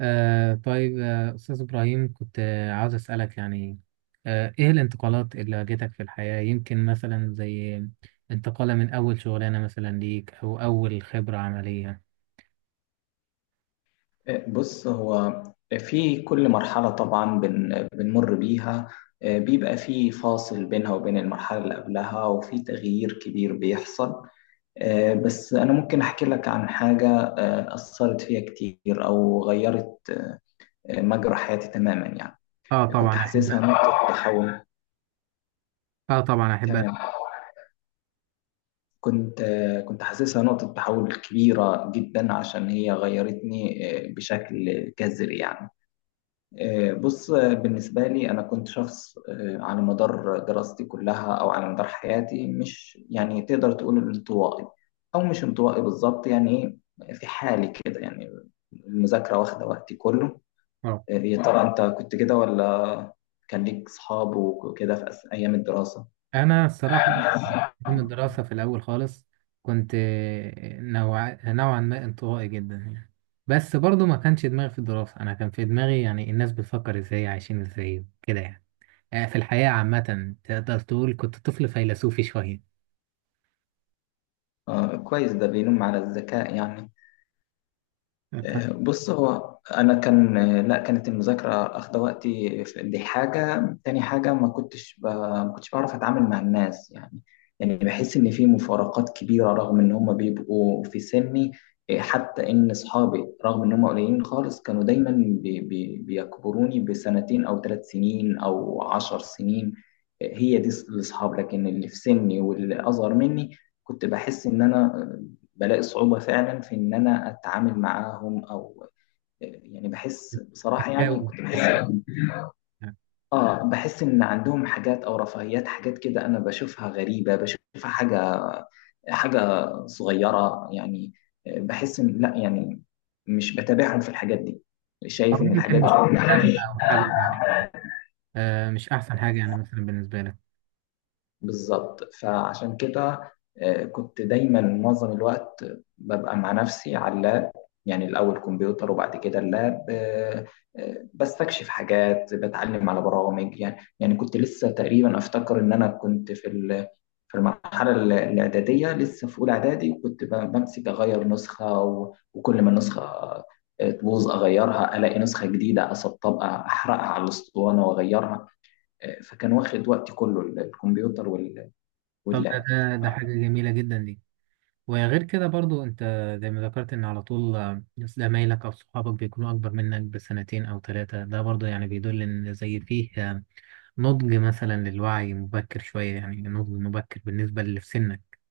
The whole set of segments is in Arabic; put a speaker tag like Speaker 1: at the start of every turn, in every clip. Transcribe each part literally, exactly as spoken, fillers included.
Speaker 1: آه طيب، آه أستاذ إبراهيم، كنت آه عاوز أسألك، يعني آه إيه الانتقالات اللي واجهتك في الحياة؟ يمكن مثلا زي انتقالة من أول شغلانة مثلا ليك، أو أول خبرة عملية.
Speaker 2: بص هو في كل مرحلة طبعا بن بنمر بيها، آه، بيبقى في فاصل بينها وبين المرحلة اللي قبلها وفي تغيير كبير بيحصل. آه، بس أنا ممكن أحكي لك عن حاجة آه، أثرت فيها كتير أو غيرت آه، مجرى حياتي تماما يعني.
Speaker 1: آه طبعا
Speaker 2: كنت
Speaker 1: أحب
Speaker 2: حاسسها نقطة تحول.
Speaker 1: آه طبعا أحب
Speaker 2: تمام.
Speaker 1: أسمع.
Speaker 2: كنت آه، كنت حاسسها نقطة تحول كبيرة جدا عشان هي غيرتني آه، بشكل جذري يعني. آه، بص، آه، بالنسبة لي أنا كنت شخص آه، على مدار دراستي كلها أو على مدار حياتي مش يعني تقدر تقول انطوائي، أو مش انطوائي بالظبط يعني. إيه، في حالي كده يعني، المذاكرة واخدة وقتي كله.
Speaker 1: آه.
Speaker 2: آه، يا ترى أنت كنت كده ولا كان ليك صحاب وكده في أس- أيام الدراسة؟
Speaker 1: أنا الصراحة، من الدراسة في الأول خالص، كنت آه، نوع... نوعا ما انطوائي جدا، يعني. بس برضو ما كانش دماغي في الدراسة، أنا كان في دماغي يعني الناس بتفكر إزاي، عايشين إزاي كده، يعني آه، في الحياة عامة تقدر تقول كنت طفل فيلسوفي شوية.
Speaker 2: آه، كويس، ده بينم على الذكاء يعني. آه، بص، هو انا كان آه، لا كانت المذاكره اخده وقتي في- دي حاجه. تاني حاجه ما كنتش ب... ما كنتش بعرف اتعامل مع الناس يعني. يعني بحس ان في مفارقات كبيره رغم ان هم بيبقوا في سني. آه، حتى ان اصحابي رغم ان هم قليلين خالص كانوا دايما بي... بي... بيكبروني بسنتين او ثلاث سنين او عشر سنين. آه، هي دي الاصحاب، لكن اللي في سني واللي اصغر مني كنت بحس ان انا بلاقي صعوبة فعلا في إن أنا أتعامل معاهم، أو يعني بحس بصراحة يعني
Speaker 1: تتجاوب
Speaker 2: كنت
Speaker 1: تتجاوب،
Speaker 2: بحس آه بحس إن عندهم حاجات أو رفاهيات، حاجات كده أنا بشوفها غريبة، بشوفها حاجة حاجة صغيرة يعني. بحس إن لأ يعني مش بتابعهم في الحاجات دي، شايف
Speaker 1: أو
Speaker 2: إن الحاجات
Speaker 1: يمكن
Speaker 2: دي
Speaker 1: مش مهتم أو حاجة يعني. آه، مش أحسن حاجة يعني مثلا بالنسبة لك.
Speaker 2: بالظبط. فعشان كده آه، كنت دايما معظم الوقت ببقى مع نفسي على اللاب. يعني الأول كمبيوتر وبعد كده اللاب. آه، آه، بستكشف حاجات، بتعلم على برامج يعني. يعني كنت لسه تقريبا أفتكر إن أنا كنت في ال- في المرحلة ال- الإعدادية، لسه في أولى إعدادي كنت ب- بمسك أغير نسخة و- وكل ما النسخة آه، تبوظ أغيرها، ألاقي نسخة جديدة أسطبها أحرقها على الأسطوانة وأغيرها. آه، فكان واخد وقتي كله ال- الكمبيوتر
Speaker 1: طب ده
Speaker 2: واللعب.
Speaker 1: ده ده حاجة جميلة جدا دي. وغير كده برضو أنت، زي ما ذكرت، إن على طول آه، زمايلك أو صحابك بيكونوا أكبر منك بسنتين أو ثلاثة، ده برضو يعني بيدل إن زي فيه آه، نضج مثلا للوعي مبكر شوية، يعني نضج مبكر بالنسبة للي في سنك.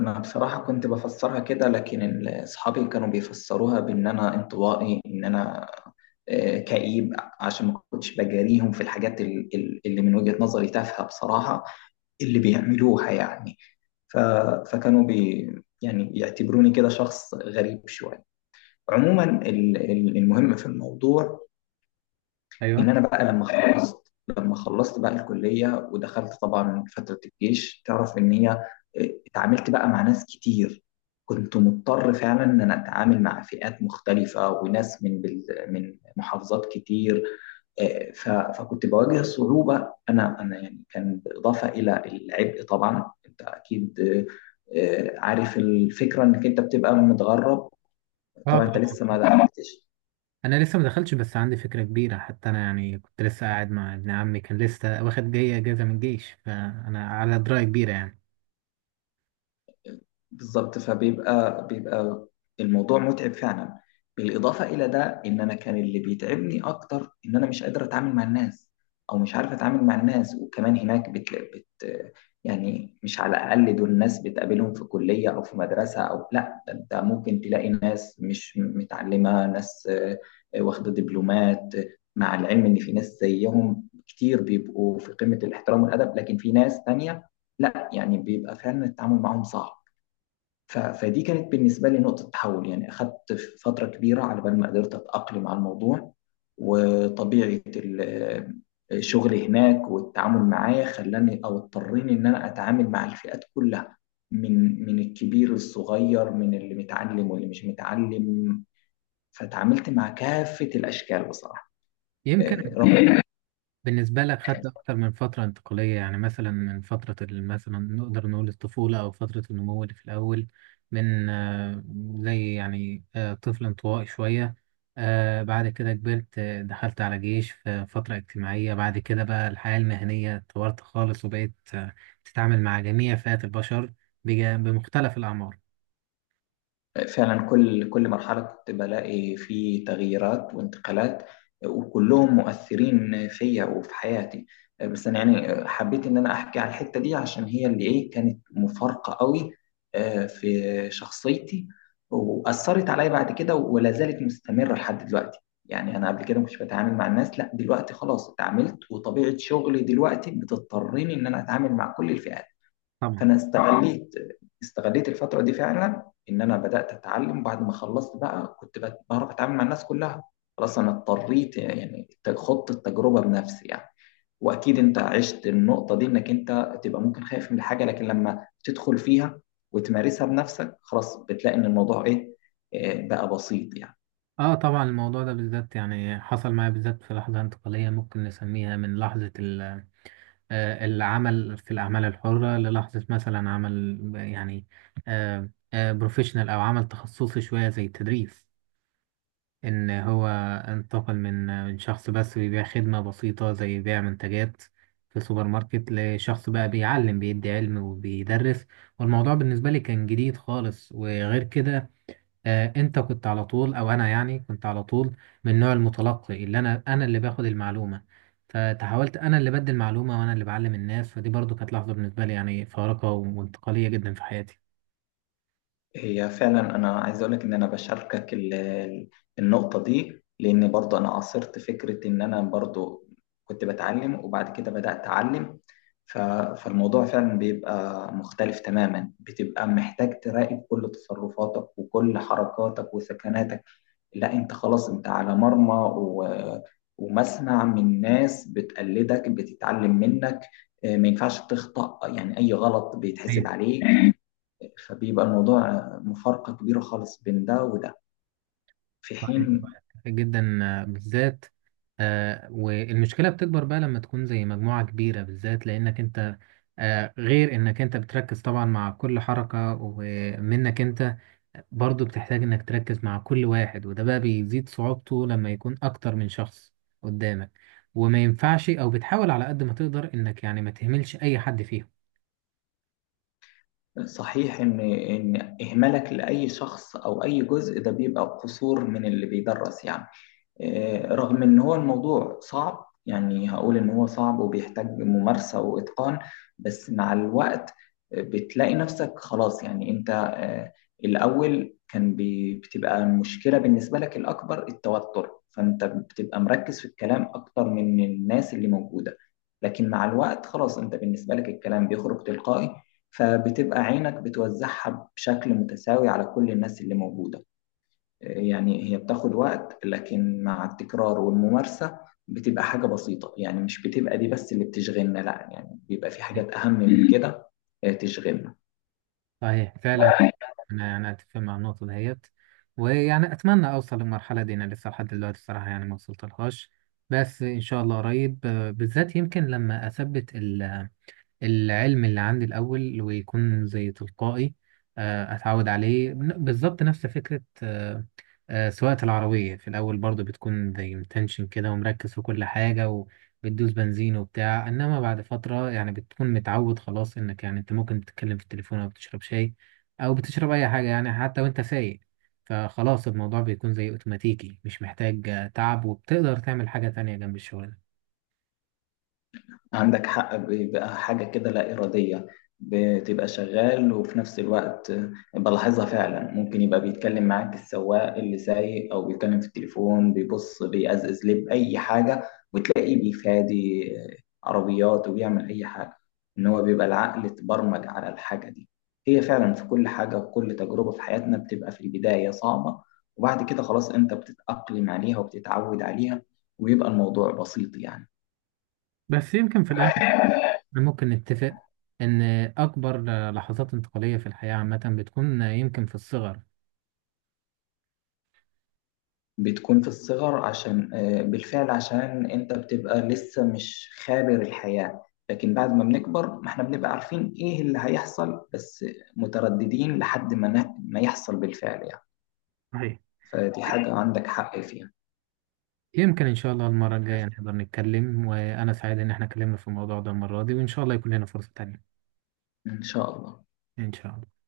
Speaker 2: أنا بصراحة كنت بفسرها كده، لكن ال- أصحابي كانوا بيفسروها بإن أنا انطوائي، إن أنا آه، كئيب، عشان ما كنتش بجاريهم في الحاجات ال- ال- اللي من وجهة نظري تافهة بصراحة اللي بيعملوها يعني. ف... فكانوا بي يعني يعتبروني كده شخص غريب شوية. عموما ال- ال- المهم في الموضوع ان
Speaker 1: أيوه.
Speaker 2: انا بقى لما خلصت لما خلصت بقى الكليه ودخلت طبعا فتره الجيش، تعرف ان هي إيه، اتعاملت بقى مع ناس كتير. كنت مضطر فعلا ان انا اتعامل مع فئات مختلفه وناس من بل... من محافظات كتير. إيه، ف... فكنت بواجه صعوبه، انا انا يعني كان بالاضافه الى العبء. طبعا انت اكيد إيه، عارف الفكره انك انت بتبقى متغرب.
Speaker 1: اه،
Speaker 2: طبعا انت
Speaker 1: طبعا.
Speaker 2: لسه ما دخلتش.
Speaker 1: انا لسه ما دخلتش، بس عندي فكره كبيره، حتى انا يعني كنت لسه قاعد مع ابن عمي، كان لسه واخد جاي اجازه من الجيش، فانا على درايه كبيره يعني.
Speaker 2: بالظبط. فبيبقى بيبقى الموضوع متعب فعلا. بالإضافة إلى ده، إن أنا كان اللي بيتعبني أكتر إن أنا مش قادر أتعامل مع الناس، أو مش عارف أتعامل مع الناس. وكمان هناك بت... بت... يعني مش على الأقل دول الناس بتقابلهم في كلية أو في مدرسة، أو لا ده أنت ممكن تلاقي ناس مش متعلمة، ناس آه، آه، واخدة دبلومات. آه، مع العلم إن في ناس زيهم كتير بيبقوا في قمة الاحترام والأدب، لكن في ناس تانية لا يعني بيبقى فعلا التعامل معاهم صعب. ف- فدي كانت بالنسبة لي نقطة تحول يعني، أخذت فترة كبيرة على بال ما قدرت أتأقلم على الموضوع. وطبيعة ال- الشغل هناك والتعامل معاه خلاني أو اضطريني إن أنا أتعامل مع الفئات كلها، من من الكبير للصغير، من اللي متعلم واللي مش متعلم. فتعاملت مع كافة الأشكال بصراحة
Speaker 1: يمكن
Speaker 2: آه، رغم
Speaker 1: بالنسبة لك خدت أكتر من فترة انتقالية، يعني مثلا من فترة ال- مثلا نقدر نقول الطفولة، أو فترة النمو اللي في الأول، من آه، زي يعني آه، طفل انطوائي شوية، آه، بعد كده كبرت، آه، دخلت على جيش في فترة اجتماعية، بعد كده بقى الحياة المهنية اتطورت خالص، وبقيت آه، تتعامل مع جميع فئات البشر، بجا- بمختلف الأعمار.
Speaker 2: فعلا كل كل مرحلة كنت بلاقي فيه تغييرات وانتقالات، وكلهم مؤثرين فيا وفي حياتي. بس أنا يعني حبيت إن أنا أحكي على الحتة دي عشان هي اللي إيه كانت مفارقة قوي آه، في شخصيتي، وأثرت عليا بعد كده ولا زالت مستمرة لحد دلوقتي. يعني أنا قبل كده ما كنتش بتعامل مع الناس، لا دلوقتي خلاص اتعاملت، وطبيعة شغلي دلوقتي بتضطرني إن أنا أتعامل مع كل الفئات.
Speaker 1: طبعا.
Speaker 2: فانا اه استغليت استغليت الفتره دي فعلا، ان انا بدات اتعلم بعد ما خلصت بقى، كنت بت- بعرف اتعامل مع الناس كلها. خلاص انا اضطريت يعني ت- خضت التجربه بنفسي يعني. واكيد انت عشت النقطه دي، انك انت تبقى ممكن خايف من حاجه، لكن لما تدخل فيها وتمارسها بنفسك خلاص بتلاقي ان الموضوع ايه إيه، بقى بسيط يعني.
Speaker 1: اه، طبعا، الموضوع ده بالذات يعني حصل معايا بالذات في لحظة انتقالية ممكن نسميها، من لحظة ال آه، العمل في الأعمال الحرة، للحظة مثلا عمل يعني بروفيشنال، أو عمل تخصصي شوية زي التدريس. إن هو انتقل من آه، من شخص بس بيبيع خدمة بسيطة، زي بيع منتجات في سوبر ماركت، لشخص بقى بيعلم، بيدي علم وبيدرس. والموضوع بالنسبة لي كان جديد خالص. وغير كده آه، انت كنت على طول، او انا يعني كنت على طول من نوع المتلقي، اللي انا انا اللي باخد المعلومه. فتحاولت انا اللي بدي المعلومه، وانا اللي بعلم الناس. فدي برضو كانت لحظه بالنسبه لي، يعني فارقه وانتقاليه جدا في حياتي.
Speaker 2: هي فعلا انا عايز اقول لك ان انا بشاركك ال- ال- النقطه دي، لان برضو انا عاصرت فكره ان انا برضو كنت بتعلم وبعد كده بدات اعلم. ف- فالموضوع فعلا بيبقى مختلف تماما، بتبقى محتاج تراقب كل تصرفاتك وكل حركاتك وسكناتك. لا انت خلاص انت على مرمى و- ومسمع من ناس بتقلدك بتتعلم منك. آه، ما ينفعش تخطأ يعني، اي غلط بيتحسب عليك. فبيبقى الموضوع مفارقة كبيرة خالص بين ده وده، في
Speaker 1: صحيح
Speaker 2: حين
Speaker 1: جدا، آه، بالذات آه، والمشكلة بتكبر بقى لما تكون زي مجموعة كبيرة، بالذات لأنك أنت، آه، غير إنك أنت بتركز طبعا مع كل حركة ومنك أنت، برضو بتحتاج إنك تركز مع كل واحد، وده بقى بيزيد صعوبته لما يكون أكتر من شخص قدامك. وما ينفعش، أو بتحاول على قد ما تقدر إنك يعني ما تهملش أي حد فيهم.
Speaker 2: صحيح إن إن إهمالك لأي شخص أو أي جزء ده بيبقى قصور من اللي بيدرس يعني. آه، رغم ان هو الموضوع صعب يعني، هقول ان هو صعب وبيحتاج ممارسة واتقان. بس مع الوقت آه، بتلاقي نفسك خلاص يعني انت آه، الاول كان بي- بتبقى المشكلة بالنسبة لك الاكبر التوتر، فانت بتبقى مركز في الكلام اكتر من الناس اللي موجودة. لكن مع الوقت خلاص انت بالنسبة لك الكلام بيخرج تلقائي، فبتبقى عينك بتوزعها بشكل متساوي على كل الناس اللي موجودة. يعني هي بتاخد وقت، لكن مع التكرار والممارسة بتبقى حاجة بسيطة يعني. مش بتبقى دي بس اللي بتشغلنا، لا يعني بيبقى في حاجات أهم من كده آه، تشغلنا.
Speaker 1: صحيح فعلا. انا انا اتفق مع النقطه ديت، ويعني اتمنى اوصل للمرحله دي. انا لسه لحد دلوقتي الصراحه يعني ما وصلتلهاش، بس ان شاء الله قريب، آه، بالذات يمكن لما اثبت العلم اللي عندي الأول ويكون زي تلقائي، آه، أتعود عليه. ن- بالظبط نفس فكرة آه، آه، سواقة العربية، في الأول برضو بتكون زي متنشن كده، ومركز في كل حاجة، وبتدوس بنزين وبتاع. إنما بعد فترة يعني بتكون متعود خلاص، إنك يعني أنت ممكن تتكلم في التليفون، أو بتشرب شاي، أو بتشرب أي حاجة يعني، حتى وأنت سايق. فخلاص الموضوع بيكون زي أوتوماتيكي، مش محتاج آه، تعب، وبتقدر تعمل حاجة تانية جنب الشغل ده.
Speaker 2: عندك حق، بيبقى حاجة كده لا إرادية، بتبقى شغال وفي نفس الوقت بلاحظها. فعلا ممكن يبقى بيتكلم معاك السواق اللي سايق أو بيتكلم في التليفون بيبص بيأزأز لب أي حاجة، وتلاقيه بيفادي عربيات وبيعمل أي حاجة. إن هو بيبقى العقل اتبرمج على الحاجة دي. هي فعلا في كل حاجة وكل تجربة في حياتنا بتبقى في البداية صعبة، وبعد كده خلاص أنت بتتأقلم عليها وبتتعود عليها، ويبقى الموضوع بسيط يعني.
Speaker 1: بس يمكن في الآخر ممكن نتفق إن أكبر لحظات انتقالية في الحياة عامة بتكون يمكن في الصغر.
Speaker 2: بتكون في الصغر عشان آه، بالفعل عشان انت بتبقى لسه مش خابر الحياة، لكن بعد ما بنكبر ما احنا بنبقى عارفين ايه اللي هيحصل، بس مترددين لحد ما نا- ما يحصل بالفعل يعني.
Speaker 1: صحيح.
Speaker 2: فدي حاجة عندك حق فيها.
Speaker 1: يمكن إن شاء الله المرة الجاية نقدر نتكلم، وأنا سعيد إن إحنا اتكلمنا في الموضوع ده المرة دي، وإن شاء الله يكون لنا فرصة تانية.
Speaker 2: ان شاء الله.
Speaker 1: إن شاء الله.